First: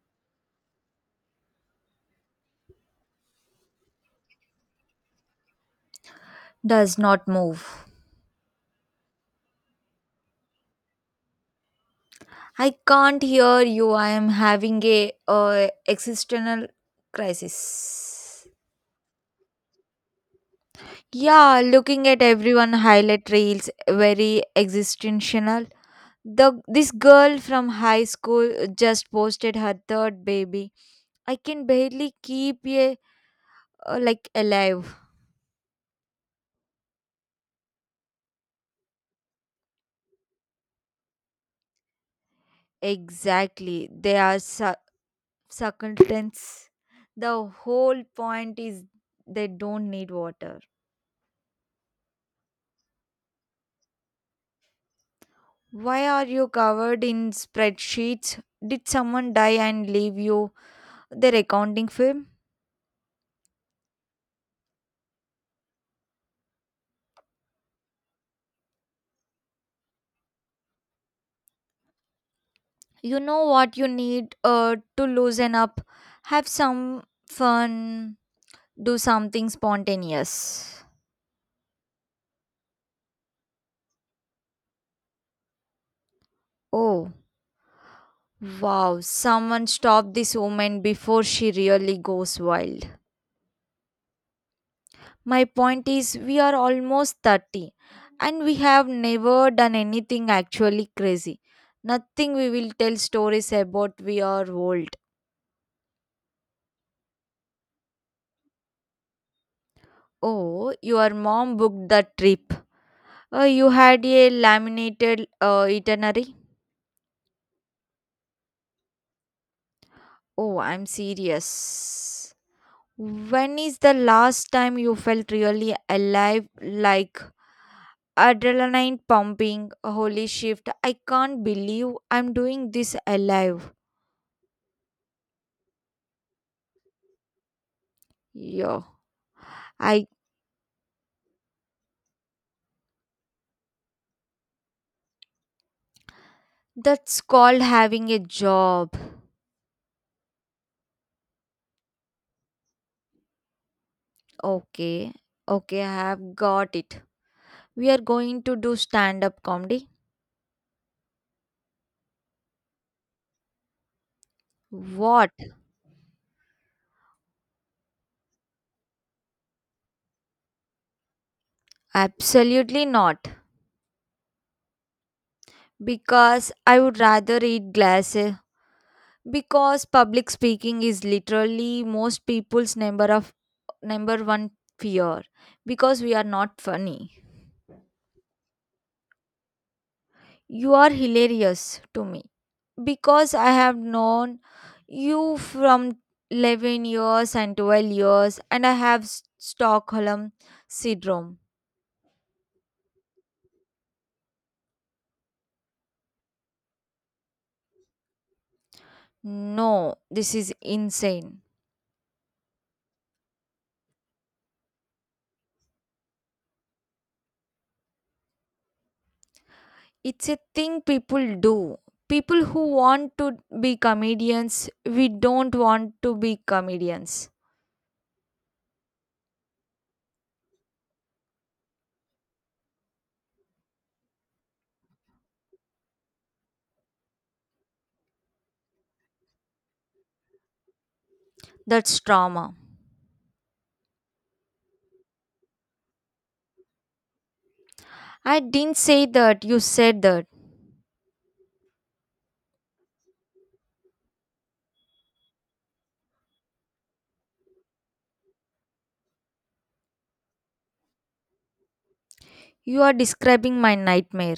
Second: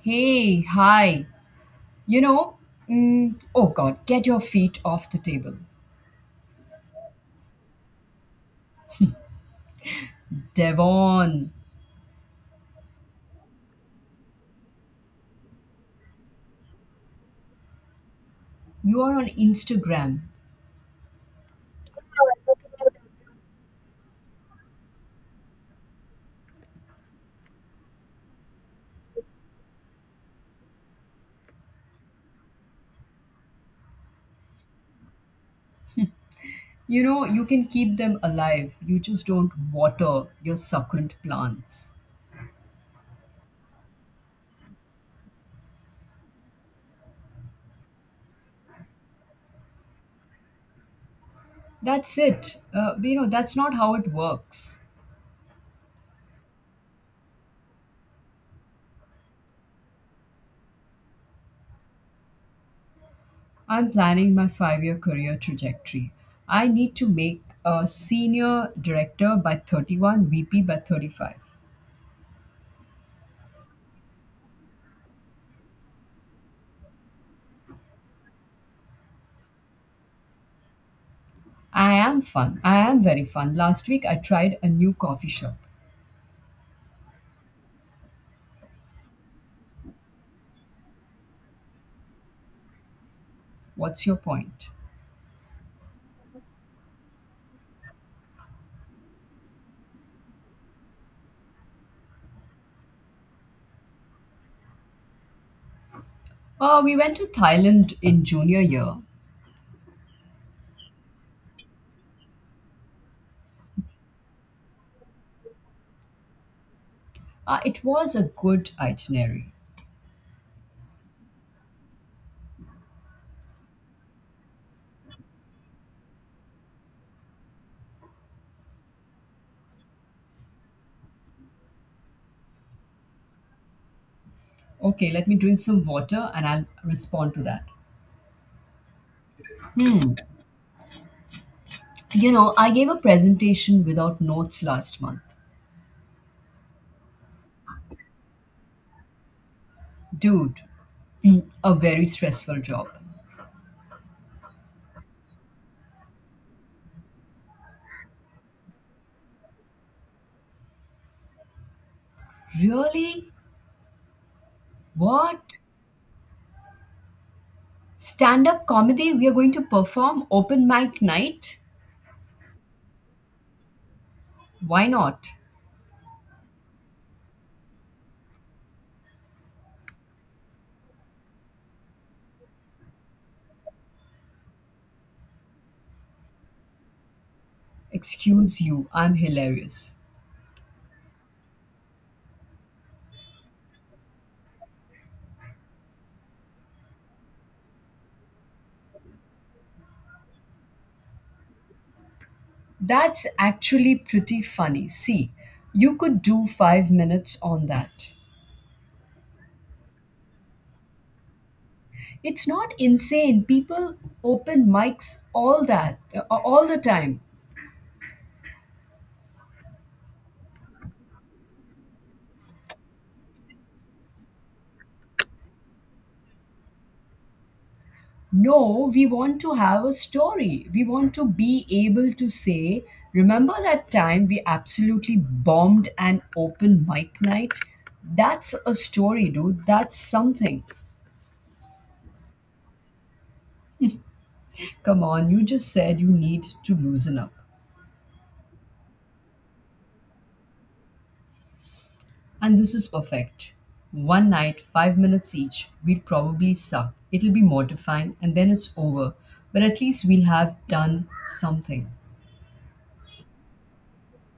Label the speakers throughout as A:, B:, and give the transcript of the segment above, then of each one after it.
A: Hey, hi. You know, oh God, get your feet off the table.
B: Does not move.
A: Devon,
B: I can't hear you. I am having a existential crisis.
A: you are on Instagram.
B: Yeah, looking at everyone highlight reels, very existential. The this girl from high school just posted her third baby. I can barely keep a like alive.
A: You know, you can keep them alive. You just don't water your succulent plants.
B: Exactly, they are succulents. The whole point is they don't need water.
A: That's it. You know, that's not how it works.
B: Why are you covered in spreadsheets? Did someone die and leave you their accounting firm?
A: I'm planning my 5 year career trajectory. I need to make a senior director by 31, VP by 35.
B: You know what you need to loosen up, have some fun, do something spontaneous.
A: I am fun. I am very fun. Last week I tried a new coffee shop.
B: Oh, wow, someone stop this woman before she really goes wild.
A: What's your point?
B: My point is, we are almost 30 and we have never done anything actually crazy. Nothing we will tell stories about we are old.
A: We went to Thailand in junior year.
B: Oh, your mom booked the trip. You had a laminated itinerary?
A: It was a good itinerary.
B: Oh, I'm serious. When is the last time you felt really alive, like adrenaline pumping? Holy shift, I can't believe I'm doing this alive.
A: Okay, let me drink some water and I'll respond to that.
B: Yo, I
A: Hmm. You know, I gave a presentation without notes last month.
B: that's called having a job.
A: Dude, a very stressful job.
B: Okay, okay, I have got it. We are going to do stand up comedy.
A: Really?
B: What?
A: What? Stand up comedy? We are going to perform open mic night?
B: Absolutely not.
A: Why not?
B: Because I would rather eat glass. Because public speaking is literally most people's number one fear. Because we are not funny.
A: Excuse you, I'm hilarious.
B: You are hilarious to me. Because I have known you from 11 years and 12 years and I have Stockholm syndrome.
A: That's actually pretty funny. See, you could do 5 minutes on that.
B: No, this is insane.
A: It's not insane. People open mics all the time.
B: It's a thing people do, people who want to be comedians. We don't want to be comedians.
A: No, we want to have a story. We want to be able to say, remember that time we absolutely bombed an open mic night? That's a story, dude. That's something.
B: That's trauma.
A: Come on, you just said you need to loosen up.
B: I didn't say that. You said that.
A: And this is perfect. One night, 5 minutes each, we'd probably suck. It'll be mortifying, and then it's over. But at least we'll have done something.
B: You are describing my nightmare.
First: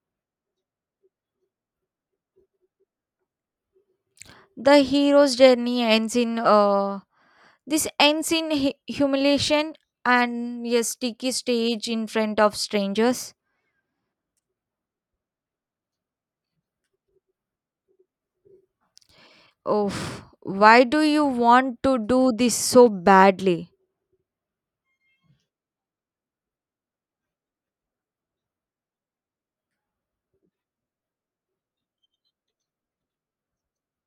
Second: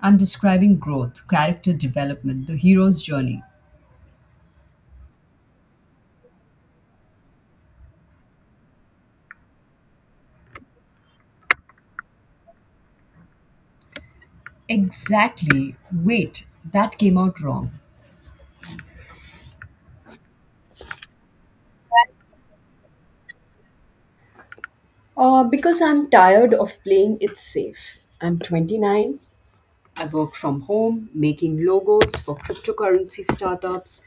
A: I'm describing growth, character development, the hero's journey.
B: The hero's journey ends in This ends in humiliation and a sticky stage in front of strangers.
A: Exactly. Wait, that came out wrong.
B: Oh, why do you want to do this so badly?
A: Because I'm tired of playing it safe. I'm 29. I work from home, making logos for cryptocurrency startups,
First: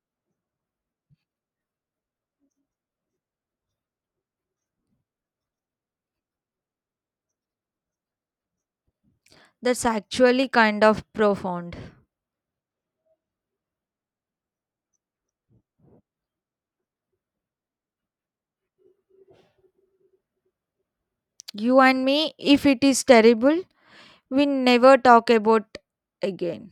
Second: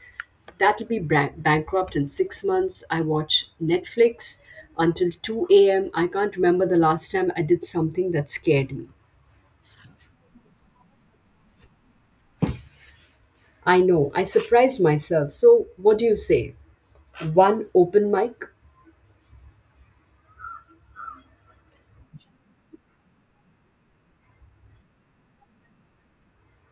A: that'll be bankrupt in 6 months. I watch Netflix until 2 a.m. I can't remember the last time I did something that scared me.
B: That's actually kind of profound.
A: I know, I surprised myself. So, what do you say? One open mic?
B: You and me, if it is terrible, we never talk about again.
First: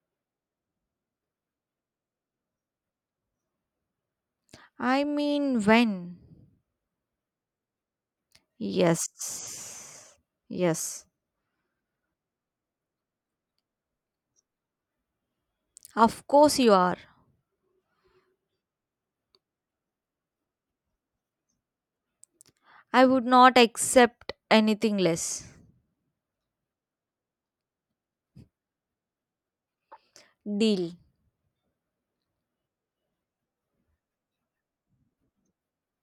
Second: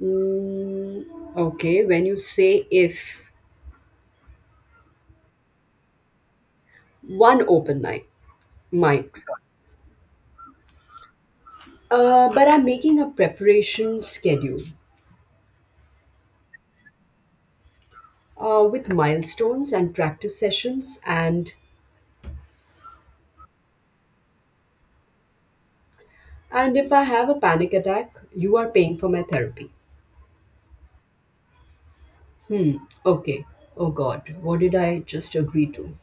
A: Mm, okay, when you say if
B: I mean, when?
A: one open mic, mics.
B: Yes. Yes.
A: But I'm making a preparation schedule
B: Of course you are.
A: with milestones and practice sessions,
B: I would not accept anything less.
A: and if I have a panic attack, you are paying for my therapy.
B: Deal.
A: Hmm, okay. Oh God, what did I just agree to?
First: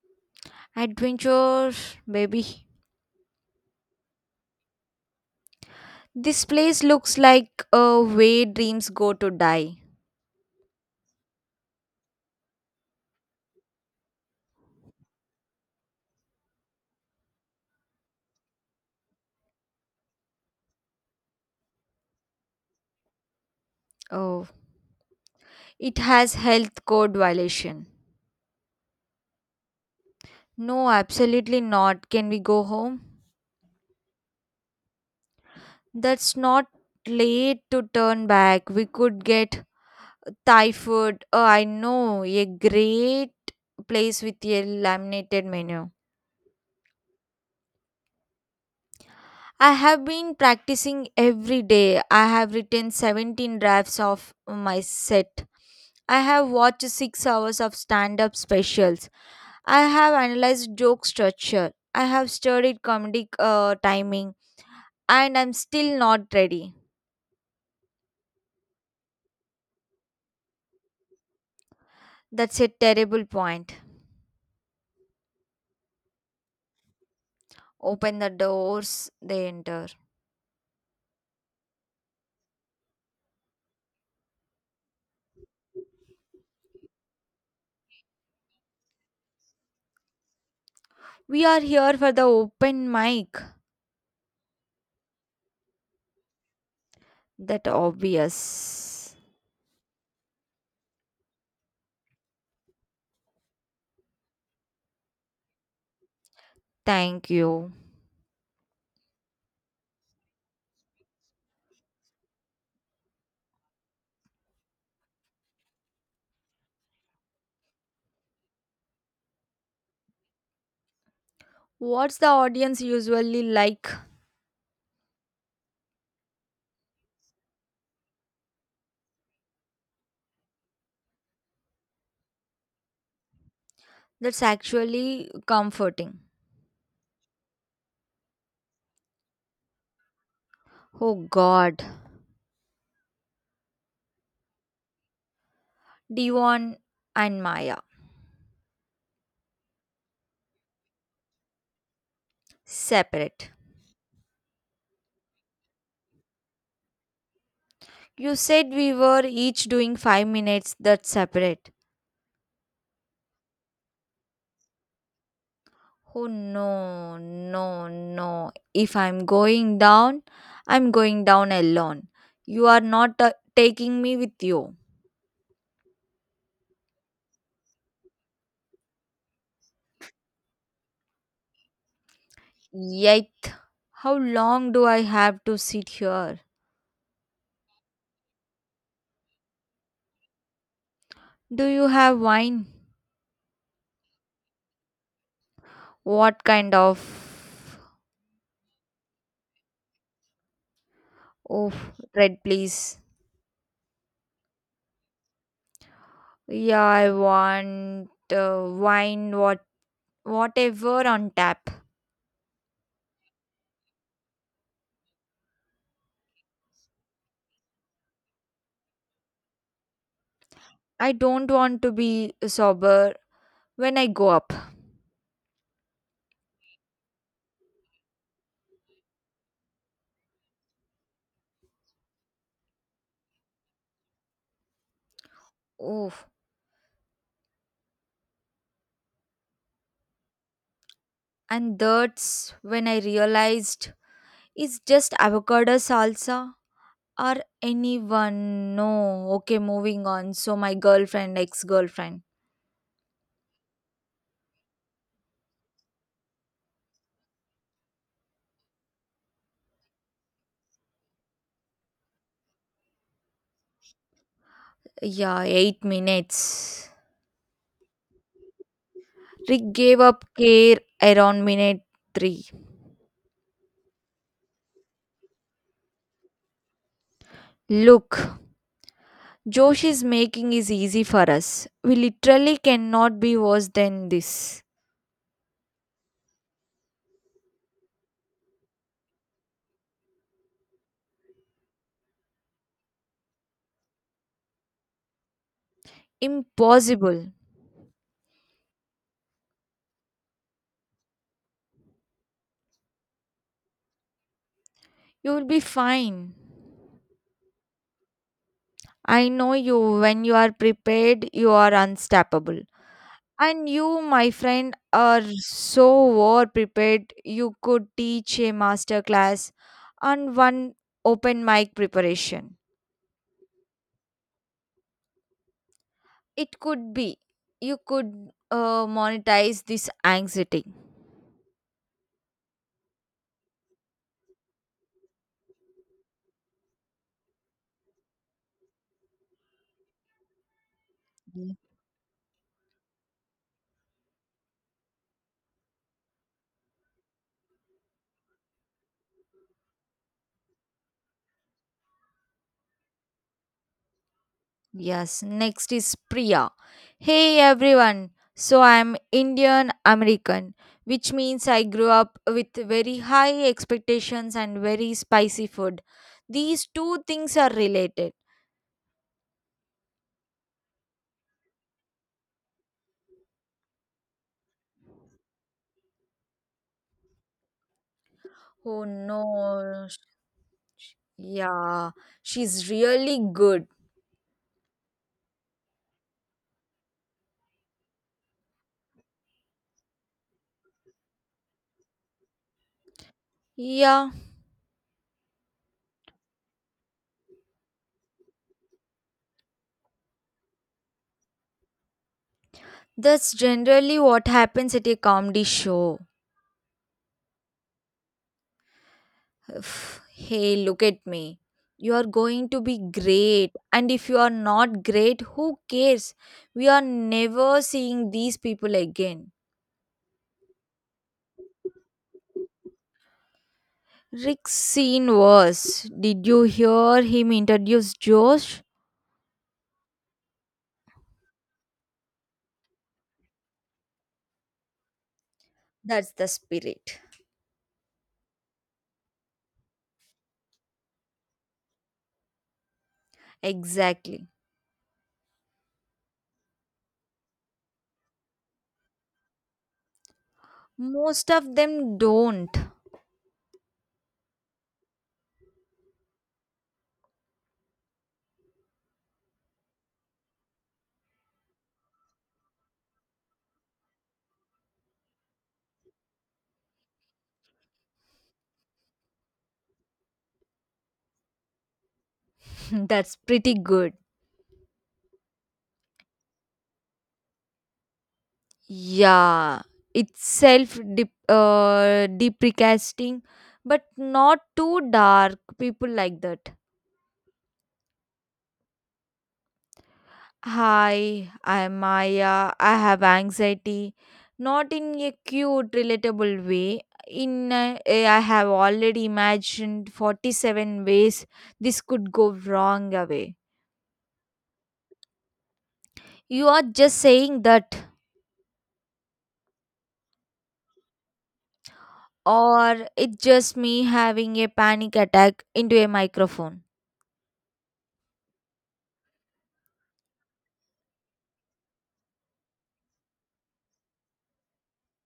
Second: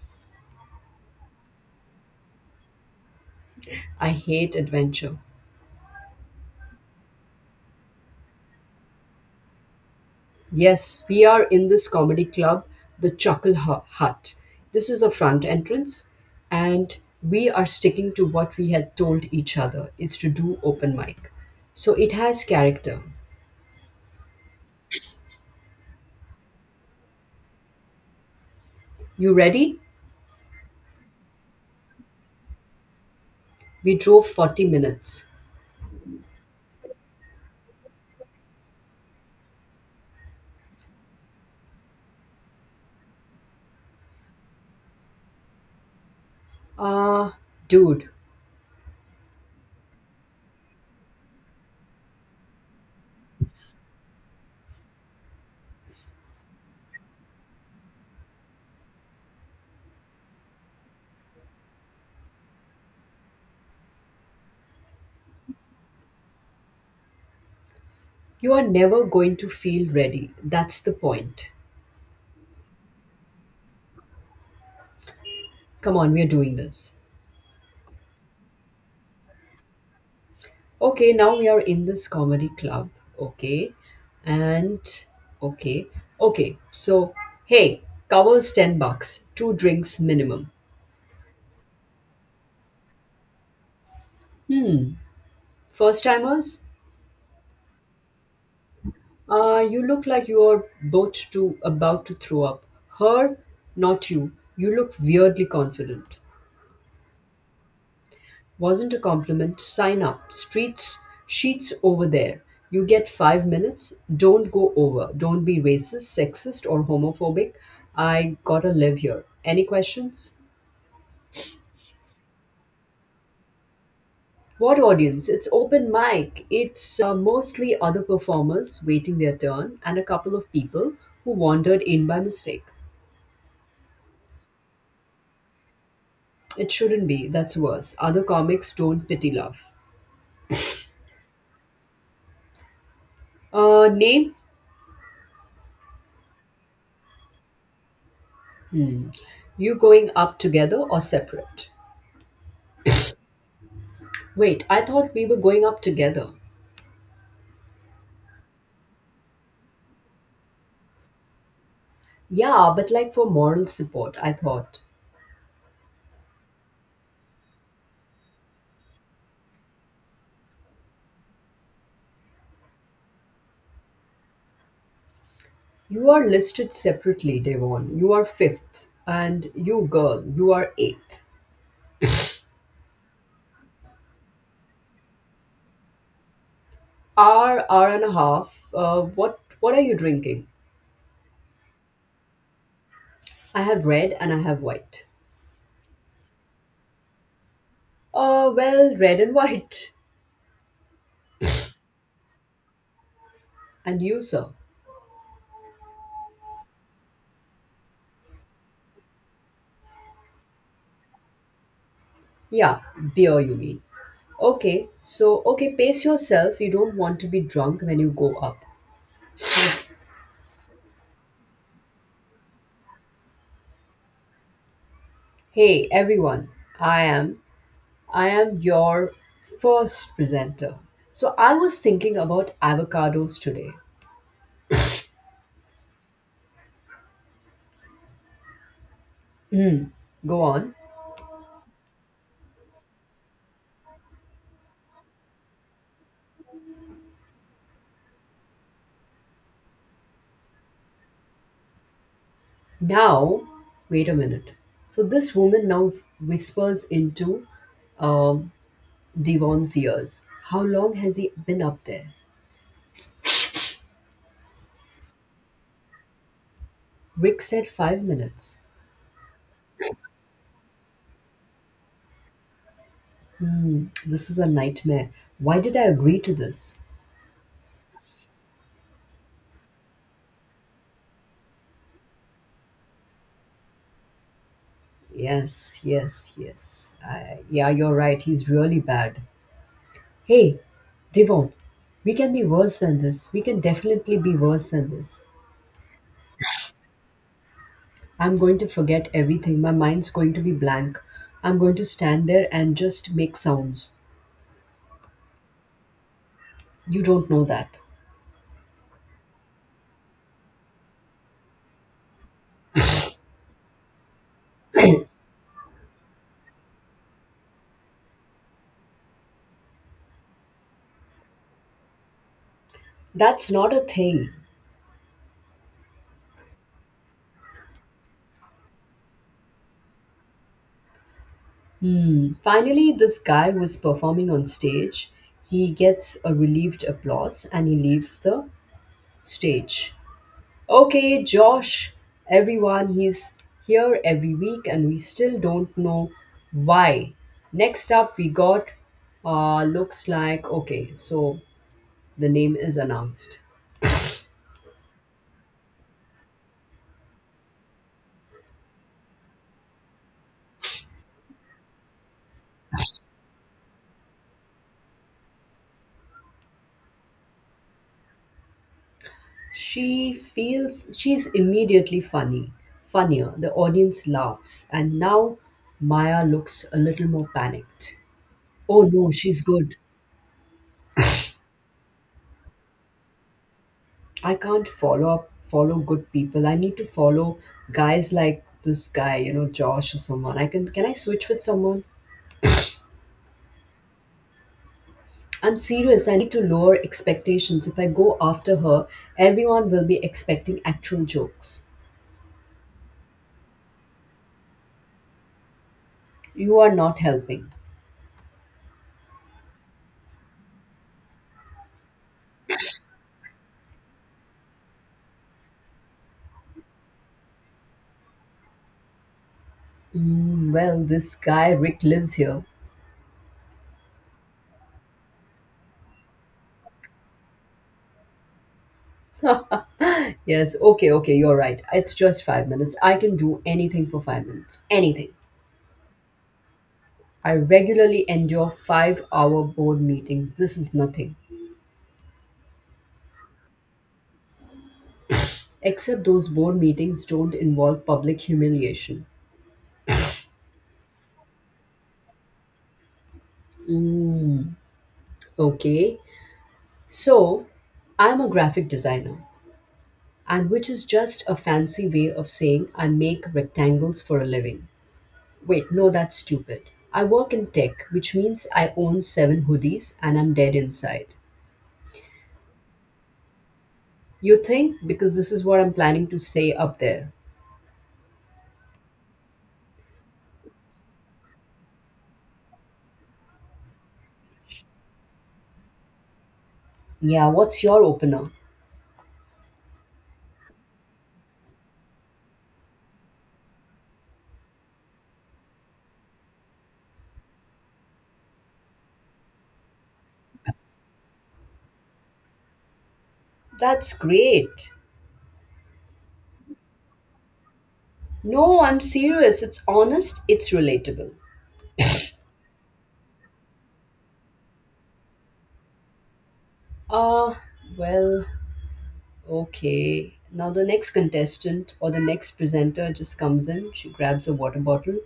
B: Adventure, baby.
A: I hate adventure.
B: This place looks like a way dreams go to die.
A: Yes, we are in this comedy club, the Hut. This is the front entrance, and we are sticking to what we had told each other is to do open mic. So it has character.
B: Oh, it has health code violation.
A: You ready?
B: No, absolutely not. Can we go home?
A: We drove 40 minutes.
B: That's not late to turn back. We could get Thai food. Oh, I know a great place with a laminated menu.
A: Ah, dude,
B: I have been practicing every day. I have written 17 drafts of my set. I have watched 6 hours of stand up specials. I have analyzed joke structure. I have studied comedic timing. And I'm still not ready.
A: you are never going to feel ready. That's the point.
B: That's a terrible point.
A: Come on, we are doing this.
B: Open the doors, they enter.
A: Okay, now we are in this comedy club. Okay. And okay. Okay. So, hey, covers 10 bucks, two drinks minimum.
B: We are here for the open mic.
A: Hmm. First timers,
B: That obvious.
A: you look like you're both to about to throw up. Her, not you. You look weirdly confident.
B: Thank you.
A: Wasn't a compliment. Sign up. Streets sheets over there. You get 5 minutes. Don't go over. Don't be racist, sexist, or homophobic. I gotta live here. Any questions?
B: What's the audience usually like?
A: What audience? It's open mic. It's mostly other performers waiting their turn and a couple of people who wandered in by mistake.
B: That's actually comforting.
A: It shouldn't be. That's worse. Other comics don't pity love.
B: Oh god.
A: Name?
B: Devon and Maya.
A: You going up together or separate?
B: Separate.
A: Wait, I thought we were going up together.
B: You said we were each doing 5 minutes. That's separate.
A: Yeah, but like for moral support, I thought
B: Oh no, no, no. If I'm going down, I'm going down alone. You are not taking me with you.
A: you are listed separately, Devon. You are fifth, and you girl, you are eighth.
B: Yet, how long do I have to sit here?
A: Hour, hour and a half. What are you drinking?
B: Do you have wine?
A: I have red and I have white.
B: What kind of.
A: Well, red and white.
B: Oh, red, please.
A: And you, sir?
B: Yeah, I want uh, wine, what, whatever on tap.
A: Yeah, beer, you mean. Okay, so okay, pace yourself. You don't want to be drunk when you go up.
B: I don't want to be sober when I go up.
A: Hey, everyone, I am. I am your first presenter. So I was thinking about avocados today.
B: Oh,
A: Hmm, go on.
B: and that's when I realized it's just avocado salsa or anyone. No, okay, moving on. So, my girlfriend, ex girlfriend.
A: Now, wait a minute. So this woman now whispers into um, Devon's ears. How long has he been up there?
B: Yeah, 8 minutes.
A: Rick said 5 minutes.
B: Rick gave up care around minute 3.
A: Hmm, this is a nightmare. Why did I agree to this?
B: Look, Josh is making is easy for us. We literally cannot be worse than this.
A: Yes, yes, yes. I, yeah, you're right. He's really bad. Hey, Devon, we can be worse than this. We can definitely be worse than this.
B: Impossible.
A: I'm going to forget everything. My mind's going to be blank. I'm going to stand there and just make sounds.
B: You will be fine.
A: You don't know that.
B: I know you. When you are prepared, you are unstoppable. And you, my friend, are so well prepared. You could teach a master class and one open mic preparation.
A: That's not a thing.
B: It could be. You could monetize this anxiety.
A: Hmm. Finally, this guy who is performing on stage, he gets a relieved applause and he leaves the stage. Okay,
B: Mm.
A: Josh, everyone, he's here every week and we still don't know why. Next up, we got looks like okay, so the name is announced.
B: Yes. Next is Priya. Hey everyone. So I'm Indian American, which means I grew up with very high expectations and very spicy food. These two things are related.
A: She feels she's funnier. The audience laughs, and now Maya looks a little more panicked. Oh
B: Oh
A: no, she's good.
B: no. sh- Yeah. She's really good.
A: I can't follow good people. I need to follow guys like this guy, you know, Josh or someone. I can I switch with someone?
B: Yeah.
A: I'm serious. I need to lower expectations. If I go after her, everyone will be expecting actual jokes.
B: That's generally what happens at a comedy show.
A: You are not helping.
B: Hey, look at me. You are going to be great. And if you are not great, who cares? We are never seeing these people again.
A: Mm, well, this guy Rick lives here.
B: Rick's scene was. Did you hear him introduce Josh?
A: Yes, okay, okay, you're right. It's just 5 minutes. I can do anything for 5 minutes. Anything.
B: That's the spirit.
A: I regularly endure 5 hour board meetings. This is nothing.
B: Exactly.
A: Except those board meetings don't involve public humiliation.
B: Most of them don't.
A: Mm, okay. So, I'm a graphic designer, and which is just a fancy way of saying I make rectangles for a living. Wait, no, that's stupid. I work in tech, which means I own seven hoodies and I'm dead inside.
B: That's pretty good.
A: You think? Because this is what I'm planning to say up there.
B: Yeah, it's self deprecating, but not too dark. People like that.
A: Yeah, what's your opener?
B: Hi, I'm Maya. I have anxiety, not in a cute, relatable way. In a, I have already imagined 47 ways this could go wrong away.
A: That's great.
B: You are just saying that,
A: No, I'm serious. It's honest, it's relatable.
B: or it's just me having a panic attack into a microphone.
A: Uh, well, okay. Now the next contestant or the next presenter just comes in, she grabs a water bottle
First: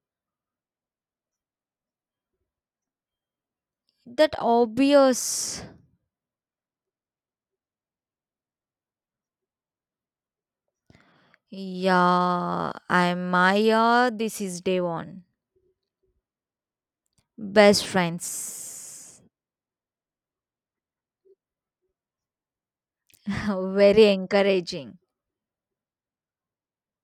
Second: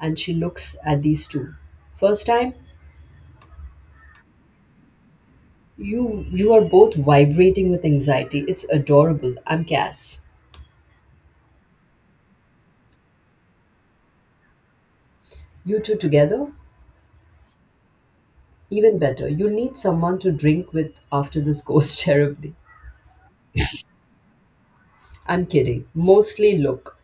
A: and she looks at these two. First time,
B: That obvious.
A: you are both vibrating with anxiety. It's adorable. I'm Cass.
B: Yeah, I'm Maya. This is day one.
A: You two together?
B: Best
A: Even
B: friends.
A: better. You'll need someone to drink with after this goes terribly.
B: Very encouraging.
A: I'm kidding. Mostly look.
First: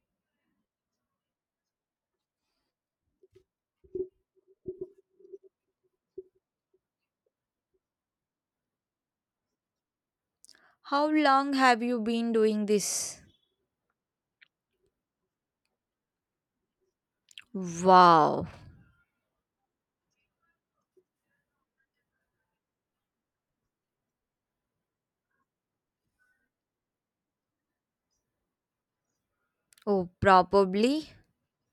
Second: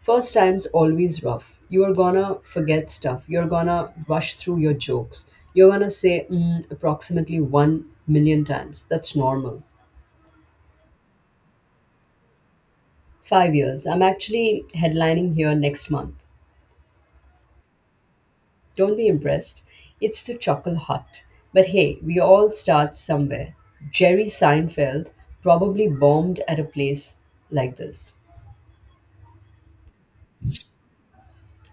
A: First time's always rough. You're gonna forget stuff. You're gonna rush through your jokes. You're gonna say mm, approximately 1 million times. That's normal.
B: How long have you been doing this?
A: 5 years. I'm actually headlining here next month.
B: Wow.
A: Don't be impressed. It's the Chuckle Hut. But hey, we all start somewhere. Jerry Seinfeld probably bombed at a place like this.
B: Oh, probably.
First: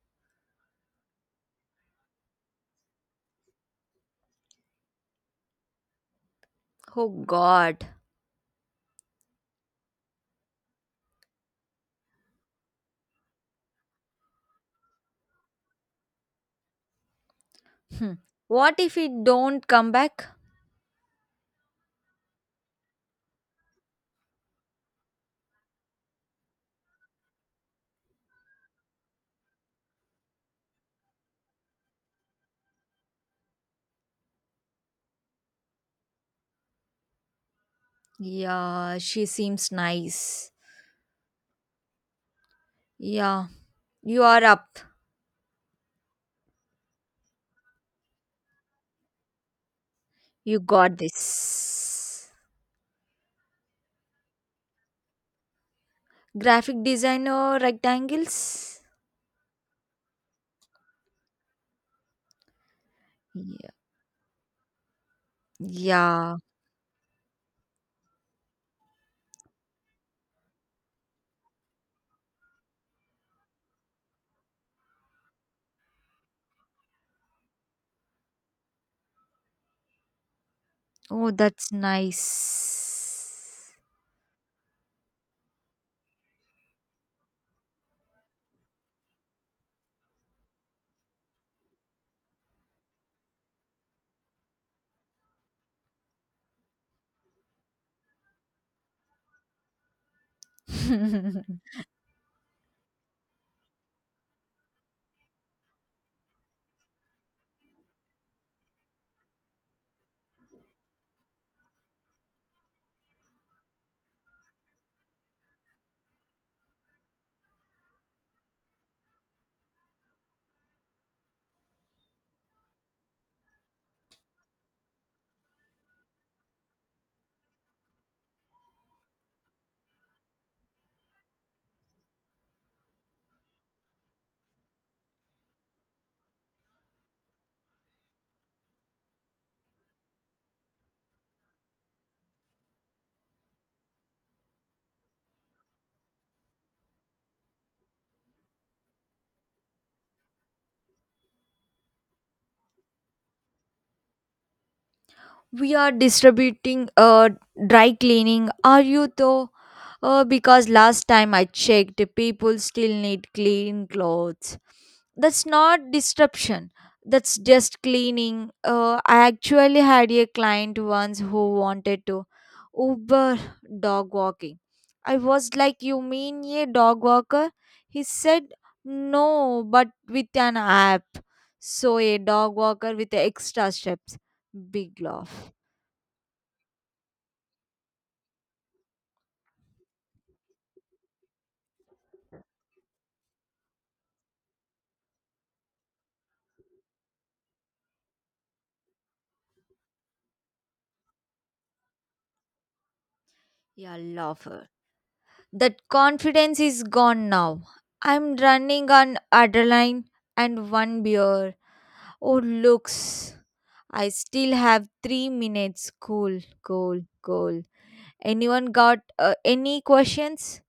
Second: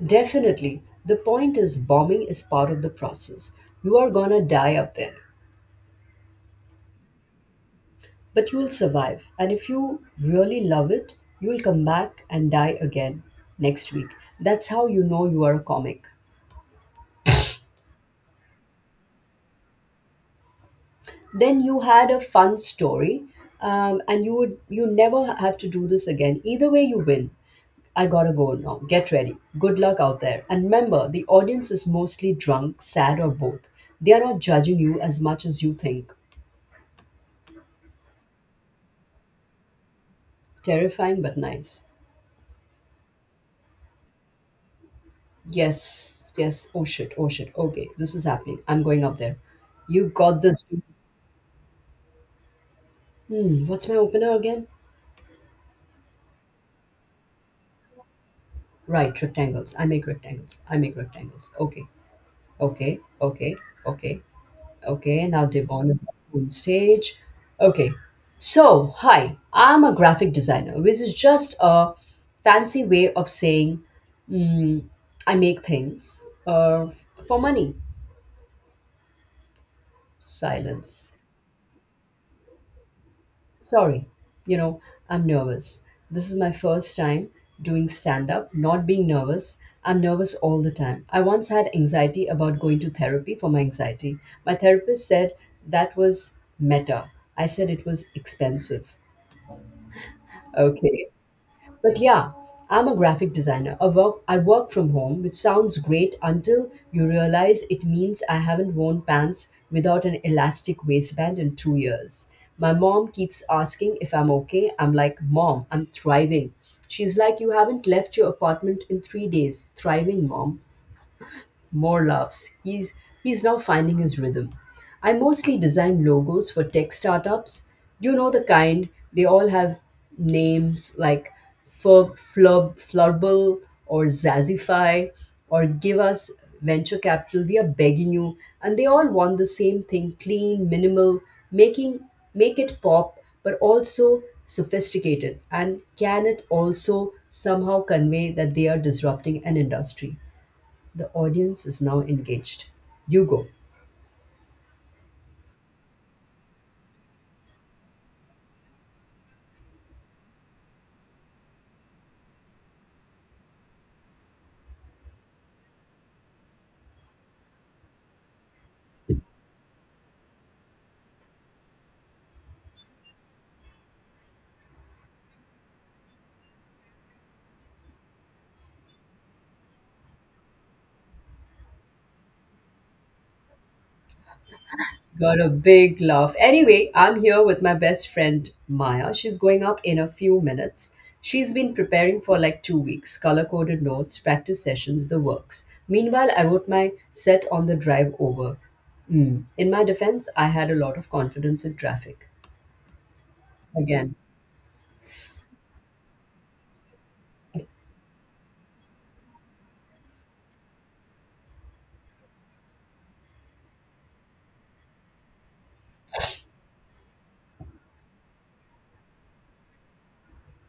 A: Definitely. The point is, bombing is part of the process. You are gonna die up there.
B: Oh, God.
A: But you'll survive. And if you really love it, you'll come back and die again next week. That's how you know you are a comic.
B: Hmm. What if it don't come back?
A: Then you had a fun story, and you never have to do this again. Either way, you win. I gotta go now. Get ready. Good luck out there. And remember, the audience is mostly drunk, sad, or both. They are not judging you as much as you think.
B: Yeah, she seems nice.
A: Terrifying but nice.
B: Yeah, you are up.
A: Yes, yes. Oh shit, oh shit. Okay, this is happening. I'm going up there. You got
B: You
A: this, dude.
B: got this.
A: What's my opener again?
B: Graphic designer rectangles?
A: Right, rectangles. I make rectangles. I make rectangles. Okay, okay, okay,
B: Yeah.
A: okay, okay. Now Devon is
B: Yeah.
A: on stage. Okay, so hi, I'm a graphic designer, which is just a fancy way of saying mm, I make things for money. Silence.
B: Oh, that's nice.
A: Sorry, you know, I'm nervous. This is my first time doing stand up, not being nervous. I'm nervous all the time. I once had anxiety about going to therapy for my anxiety. My therapist said that was meta. I said it was expensive. Okay. But yeah, I'm a graphic designer. I work from home, which sounds great until you realize it means I haven't worn pants without an elastic waistband in 2 years. My mom keeps asking if I'm okay. I'm like, Mom, I'm thriving. She's like, You haven't left your apartment in 3 days. Thriving, Mom more laughs. He's now finding his rhythm. I mostly design logos for tech startups. You know the kind. They all have names like Furb, Flurb, Flurble or Zazify or give us venture capital. We are begging you. And they all want the same thing: clean, minimal, making make it pop, but also sophisticated. And can it also somehow convey that they are disrupting an industry? The audience is now engaged. You go.
B: We are distributing dry cleaning. Are you though? Oh, because last time I checked, people still need clean clothes. That's not disruption. That's just cleaning. I actually had a client once who wanted to Uber dog walking. I was like, you mean a dog walker? He said, no, but with an app. So a dog walker with extra steps. Big
A: Got a
B: laugh.
A: big laugh. Anyway, I'm here with my best friend Maya. She's going up in a few minutes. She's been preparing for like 2 weeks color coded notes, practice sessions, the works. Meanwhile, I wrote my set on the drive over. Mm. In my defense, I had a lot of confidence in traffic.
B: Yeah,
A: Again,
B: laugh. That confidence is gone now. I'm running on adrenaline and one beer. Oh, looks. I still have 3 minutes. Cool, cool, cool. Anyone got any questions?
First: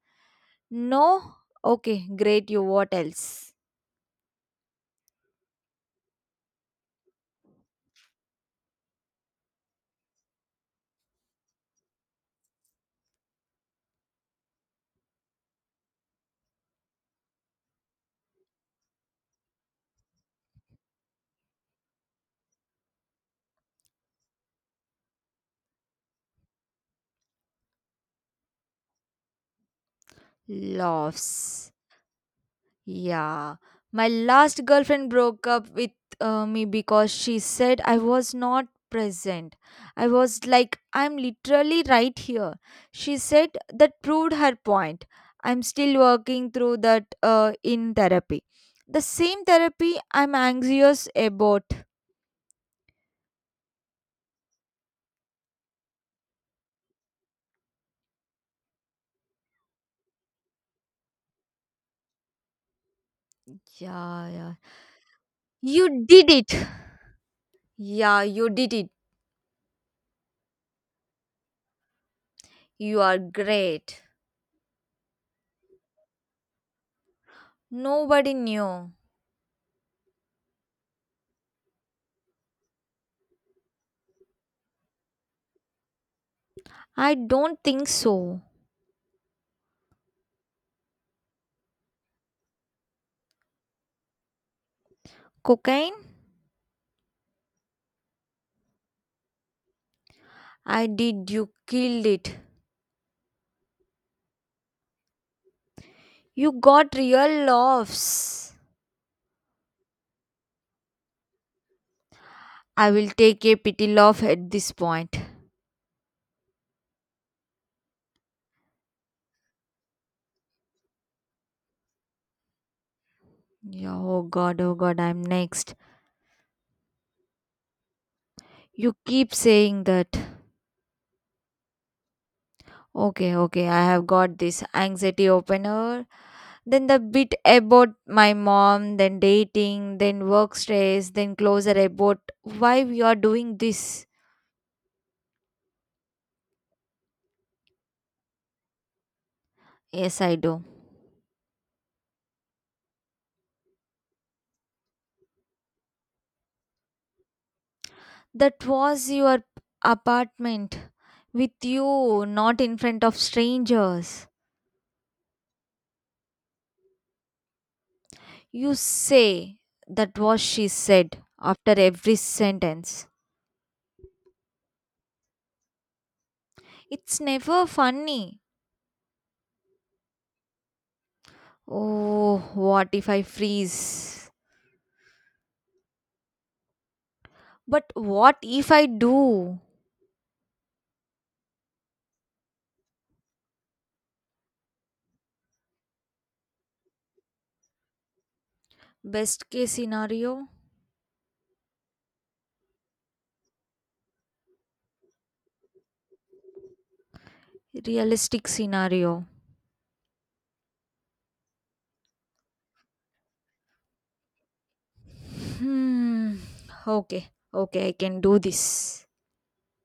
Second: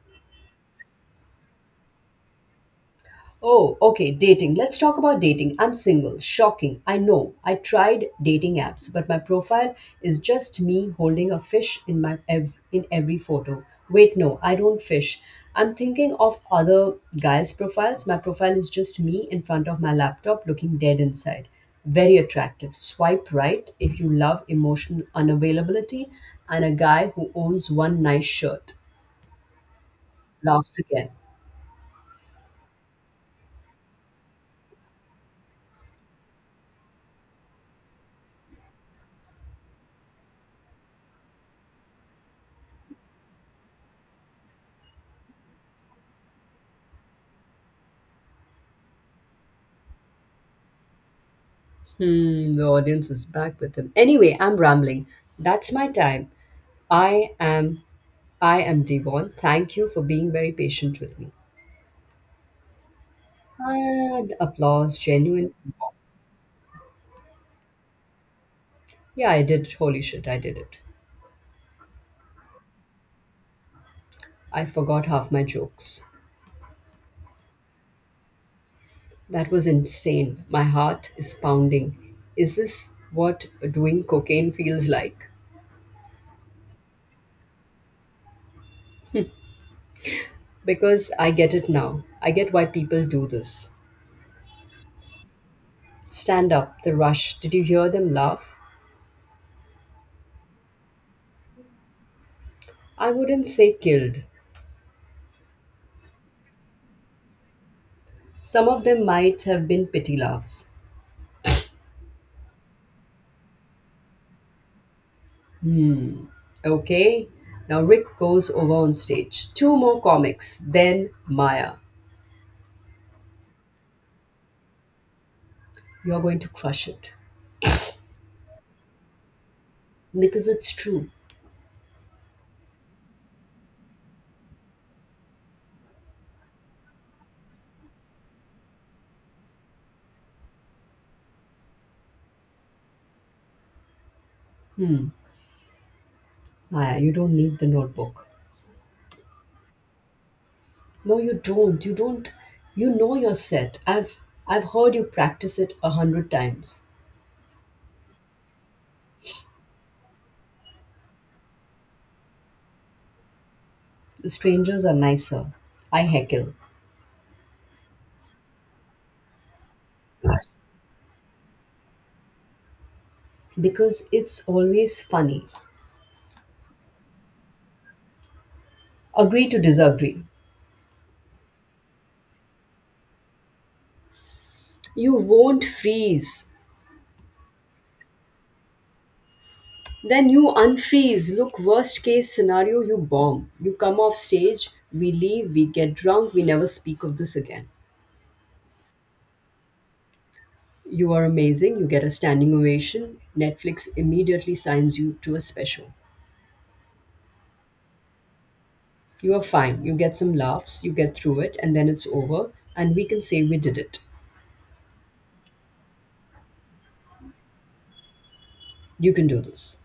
B: No? Okay, great. You what else?
A: oh, okay, dating. Let's talk about dating. I'm single. Shocking. I know. I tried dating apps, but my profile is just me holding a fish in in every photo. Wait, no, I don't fish. I'm thinking of other guys' profiles. My profile is just me in front of my laptop looking dead inside. Very attractive. Swipe right if you love emotional unavailability and a guy who owns one nice shirt. Laughs again.
B: Laughs. Yeah, my last girlfriend broke up with me because she said I was not present. I was like, I'm literally right here. She said that proved her point. I'm still working through that in therapy. The same therapy I'm anxious about.
A: Hmm, the audience is back with him. Anyway, I'm rambling. That's my time. I am I am Devon. Thank you for being very patient with me.
B: Yeah,
A: And
B: yeah.
A: applause, genuine.
B: You did it. Yeah, you did it.
A: Yeah, I did it. Holy shit, I did it.
B: You are great.
A: I forgot half my jokes.
B: Nobody knew.
A: That was insane. My heart is pounding. Is this what doing cocaine feels like?
B: I don't think so.
A: Because I get it now. I get why people do this.
B: Cocaine?
A: Stand up, the rush. Did you hear them laugh?
B: I did, you killed it.
A: I wouldn't say killed.
B: You got real laughs.
A: Some of them might have been pity laughs.
B: I will take a pity laugh at this point.
A: Hmm. Okay. Now Rick goes over on stage. Two more comics, then Maya.
B: Yeah, oh god, I'm next.
A: You're going to crush it.
B: You keep saying that.
A: Because it's true.
B: Okay, okay, I have got this anxiety opener. Then the bit about my mom, then dating, then work stress, then closer about why we are doing this.
A: Hmm. Maya, you don't need the notebook.
B: Yes, I do.
A: No, you don't. You don't. You know your set. I've heard you practice it 100 times.
B: That was your apartment with you, not in front of strangers.
A: The strangers are nicer. I heckle
B: You say that was she said after every sentence.
A: because it's always funny.
B: It's never funny.
A: Agree to disagree.
B: Oh, what if I freeze?
A: You won't freeze.
B: But what if I do?
A: Then you unfreeze. Look, worst case scenario, you bomb. You come off stage, we leave, we get drunk, we never speak of this again.
B: Best case scenario,
A: You are amazing. You get a standing ovation. Netflix immediately signs you to a special.
B: realistic scenario.
A: You are fine. You get some laughs, you get through it, and then it's over, and we can say we did it.
B: Hmm. Okay, okay, I can do this.
A: You can do this.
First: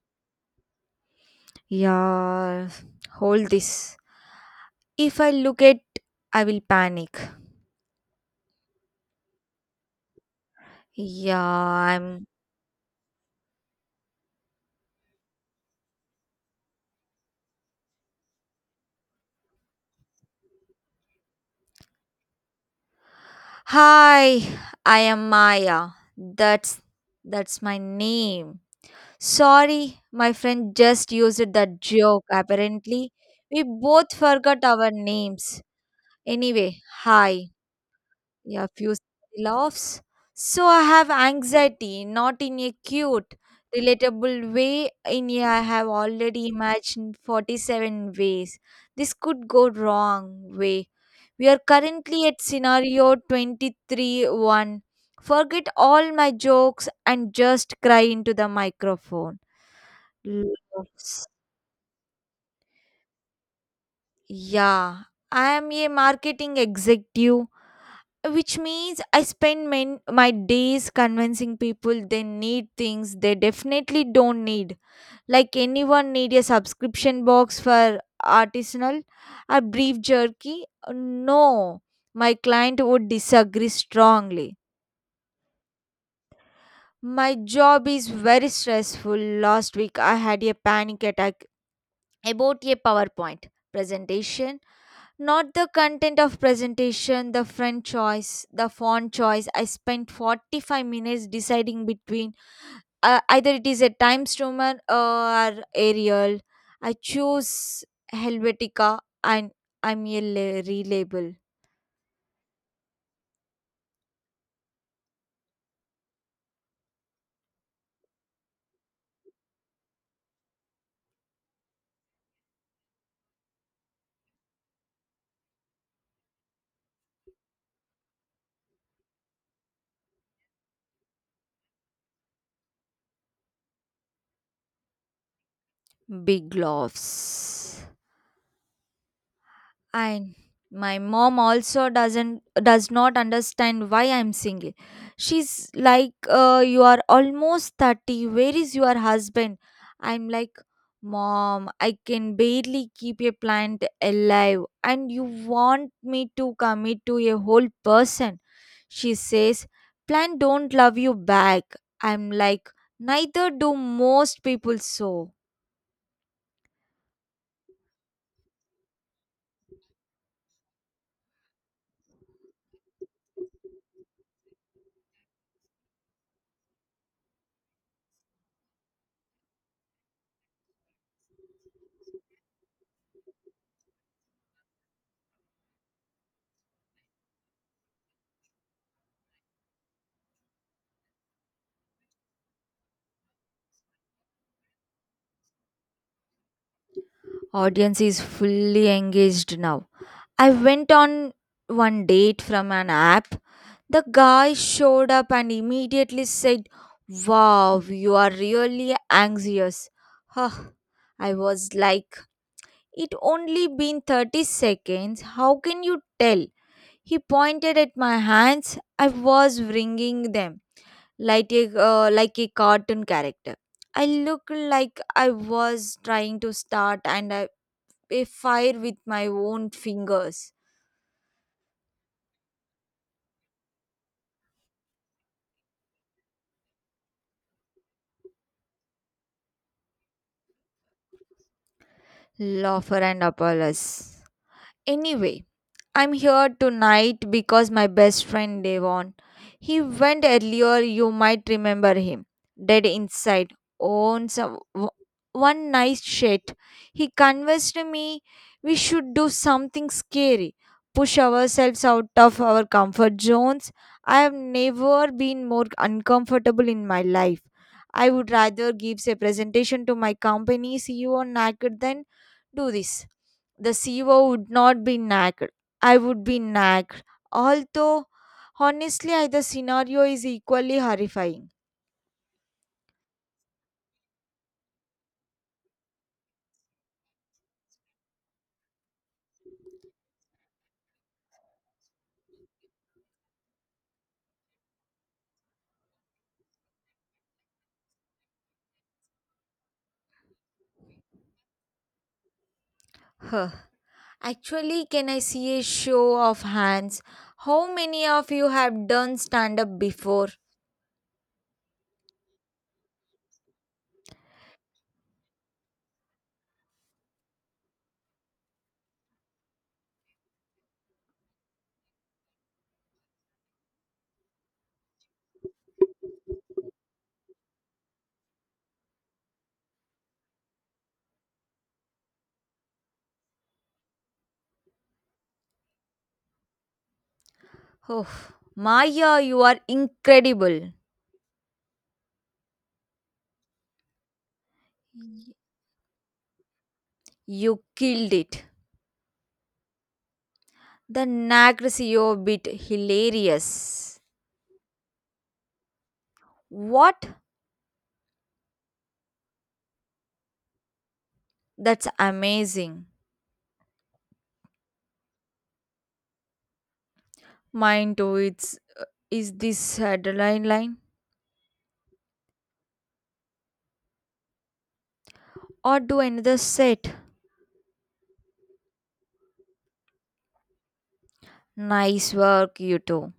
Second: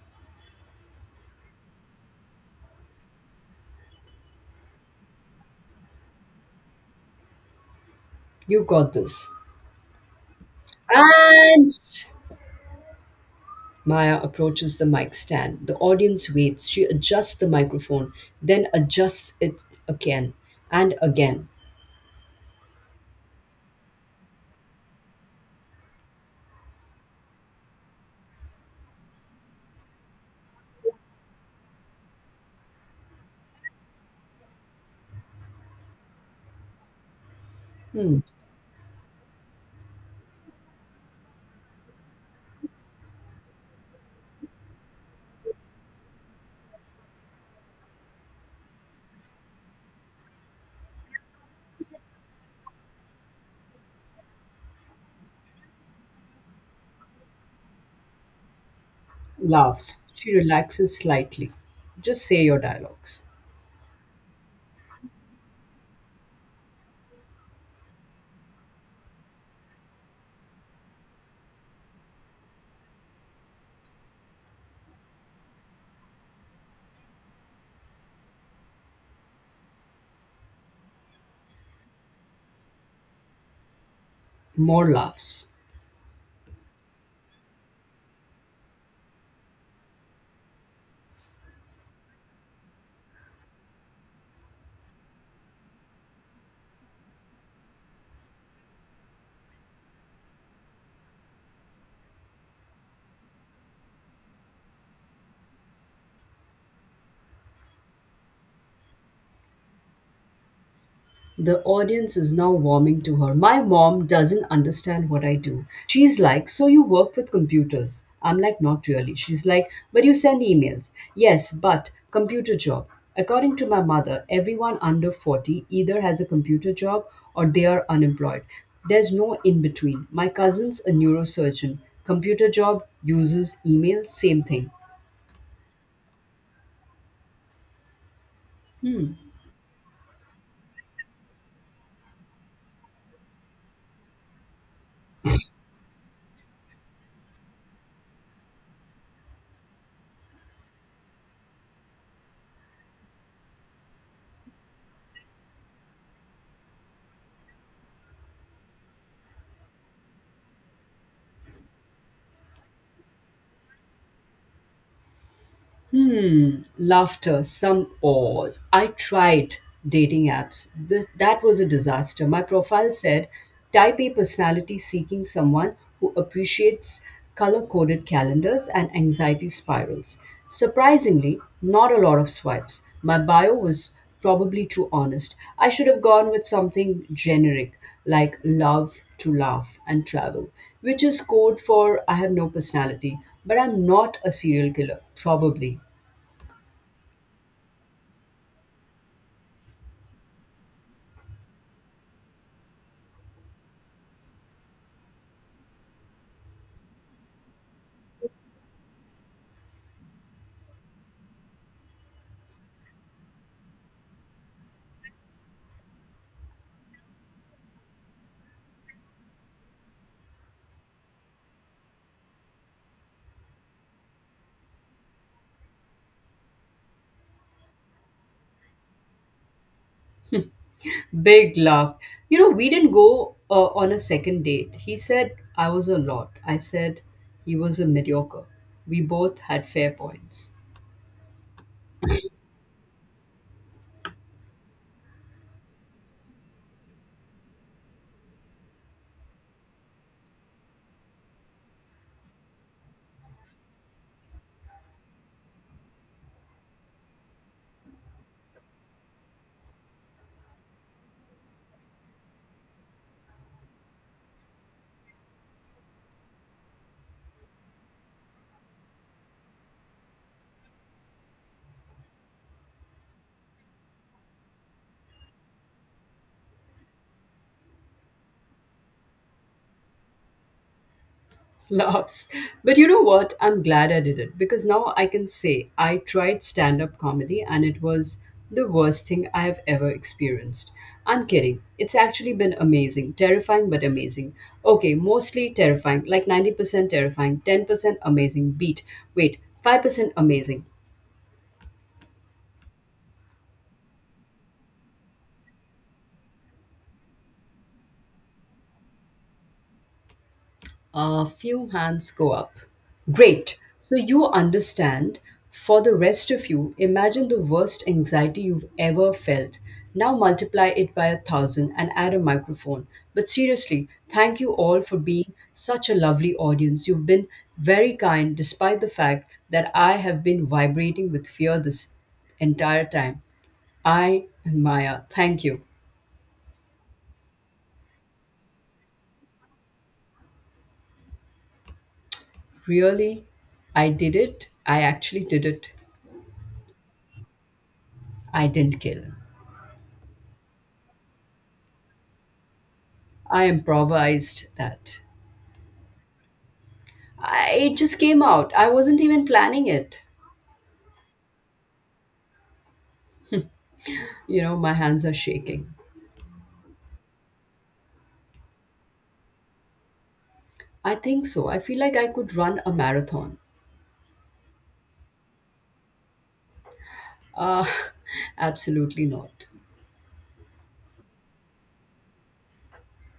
B: Yeah, hold this. If I look at, I will panic.
A: You got this.
B: Yeah,
A: And
B: I'm.
A: Maya approaches the mic stand. The audience waits. She adjusts the microphone, then adjusts it again and again.
B: Hi, I am Maya. That's that's my name. Sorry, my friend just used that joke. Apparently, we both forgot our names. Anyway, hi.
A: Hmm.
B: Yeah, few laughs. So I have anxiety, not in a cute, relatable way. In a I have already imagined 47 ways this could go wrong way. We are currently at scenario 23-1. Forget all my jokes and just cry into the microphone.
A: Laughs. She relaxes
B: Loves.
A: slightly. Just say your dialogues.
B: Yeah, I am a marketing executive, which means I spend my days convincing people they need things they definitely don't need. Like anyone need a subscription box for artisanal, a beef jerky? No, my client would disagree strongly.
A: More laughs.
B: My job is very stressful. Last week I had a panic attack about a PowerPoint presentation. Not the content of presentation, the font choice, the font choice. I spent 45 minutes deciding between either it is a Times Roman or Arial. I chose Helvetica and I'm a reliable.
A: The audience is now warming to her. My mom doesn't understand what I do. She's like, so you work with computers? I'm like, not really. She's like, but you send emails. Yes, but computer job. According to my mother, everyone under 40 either has a computer job or they are unemployed. There's no in between. My cousin's a neurosurgeon. Computer job, uses email, same thing.
B: Big laughs. And my mom also does not understand why I'm single. She's like you are almost 30, where is your husband? I'm like, mom, I can barely keep a plant alive and you want me to commit to a whole person. She says plant don't love you back. I'm like, neither do most people, so.
A: Hmm, laughter, some pause. I tried dating apps. That was a disaster. My profile said type A personality seeking someone who appreciates color coded calendars and anxiety spirals. Surprisingly, not a lot of swipes. My bio was probably too honest. I should have gone with something generic like love to laugh and travel, which is code for I have no personality, but I'm not a serial killer, probably.
B: Audience is fully engaged now. I went on one date from an app. The guy showed up and immediately said, wow, you are really anxious. Huh. I was like, it only been 30 seconds. How can you tell? He pointed at my hands. I was wringing them like a cartoon character. I looked like I was trying to start a fire with my own fingers.
A: Big laugh. You know, we didn't go on a second date. He said I was a lot. I said he was a mediocre. We both had fair points.
B: Loafer and Apollos. Anyway, I'm here tonight because my best friend Devon. He went earlier, you might remember him. Dead inside, owns one nice shit. He convinced me we should do something scary, push ourselves out of our comfort zones. I have never been more uncomfortable in my life. I would rather give a presentation to my company CEO naked than do this the CEO would not be nagged. I would be nagged. Although, honestly, the scenario is equally horrifying.
A: Laughs. But you know what? I'm glad I did it because now I can say I tried stand up comedy and it was the worst thing I have ever experienced. I'm kidding. It's actually been amazing. Terrifying, but amazing. Okay, mostly terrifying, like 90% terrifying, 10% amazing. Beat. Wait, 5% amazing.
B: Huh. Actually, can I see a show of hands? How many of you have done stand up before?
A: A few hands go up. Great. So you understand. For the rest of you, imagine the worst anxiety you've ever felt. Now multiply it by a thousand and add a microphone. But seriously, thank you all for being such a lovely audience. You've been very kind despite the fact that I have been vibrating with fear this entire time. I and Maya, thank you.
B: Oh, Maya, you are incredible.
A: Really? I did it. I actually
B: Y-
A: did it.
B: You killed it.
A: I didn't kill.
B: The nag CEO bit
A: I
B: hilarious.
A: improvised that.
B: What?
A: I, it just came out. I wasn't even planning it.
B: That's amazing.
A: You know, my hands are shaking.
B: Mine too. It's Is this a deadline line?
A: I think so. I feel like I could run a marathon.
B: Or do another set?
A: Uh, absolutely not.
B: Nice work, you two.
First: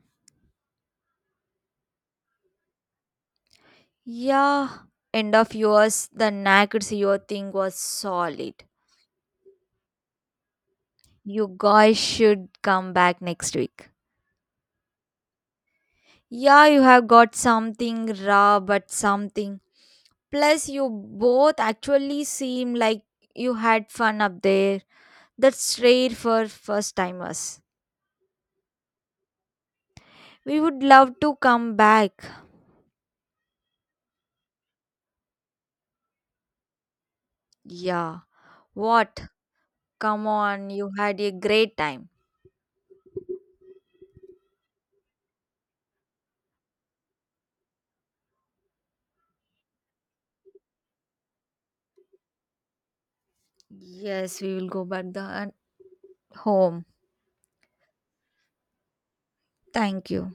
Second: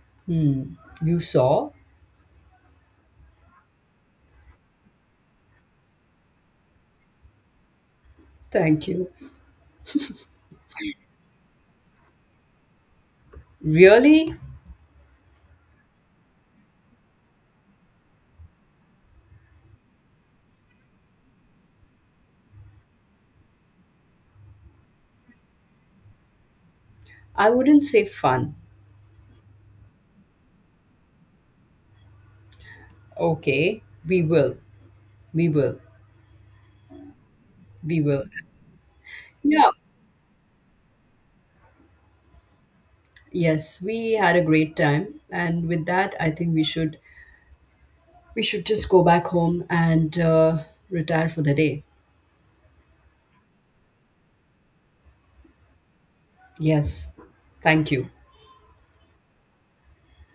A: You saw?
B: Yeah, end of yours, the naked CEO thing was solid.
A: Thank you.
B: You guys should come back next week.
A: Really?
B: Yeah, you have got something raw, but something. Plus, you both actually seem like you had fun up there. That's rare for first
A: I
B: timers.
A: wouldn't say fun.
B: We would love to come back.
A: Okay, we will. We will. We
B: Yeah.
A: will.
B: What?
A: Yeah.
B: Come on, you had a great time.
A: Yes, we had a great time, and with that, I think we should just go back home and retire for the day.
B: Yes, we will go back the home.
A: Yes. Thank you.
B: Thank you.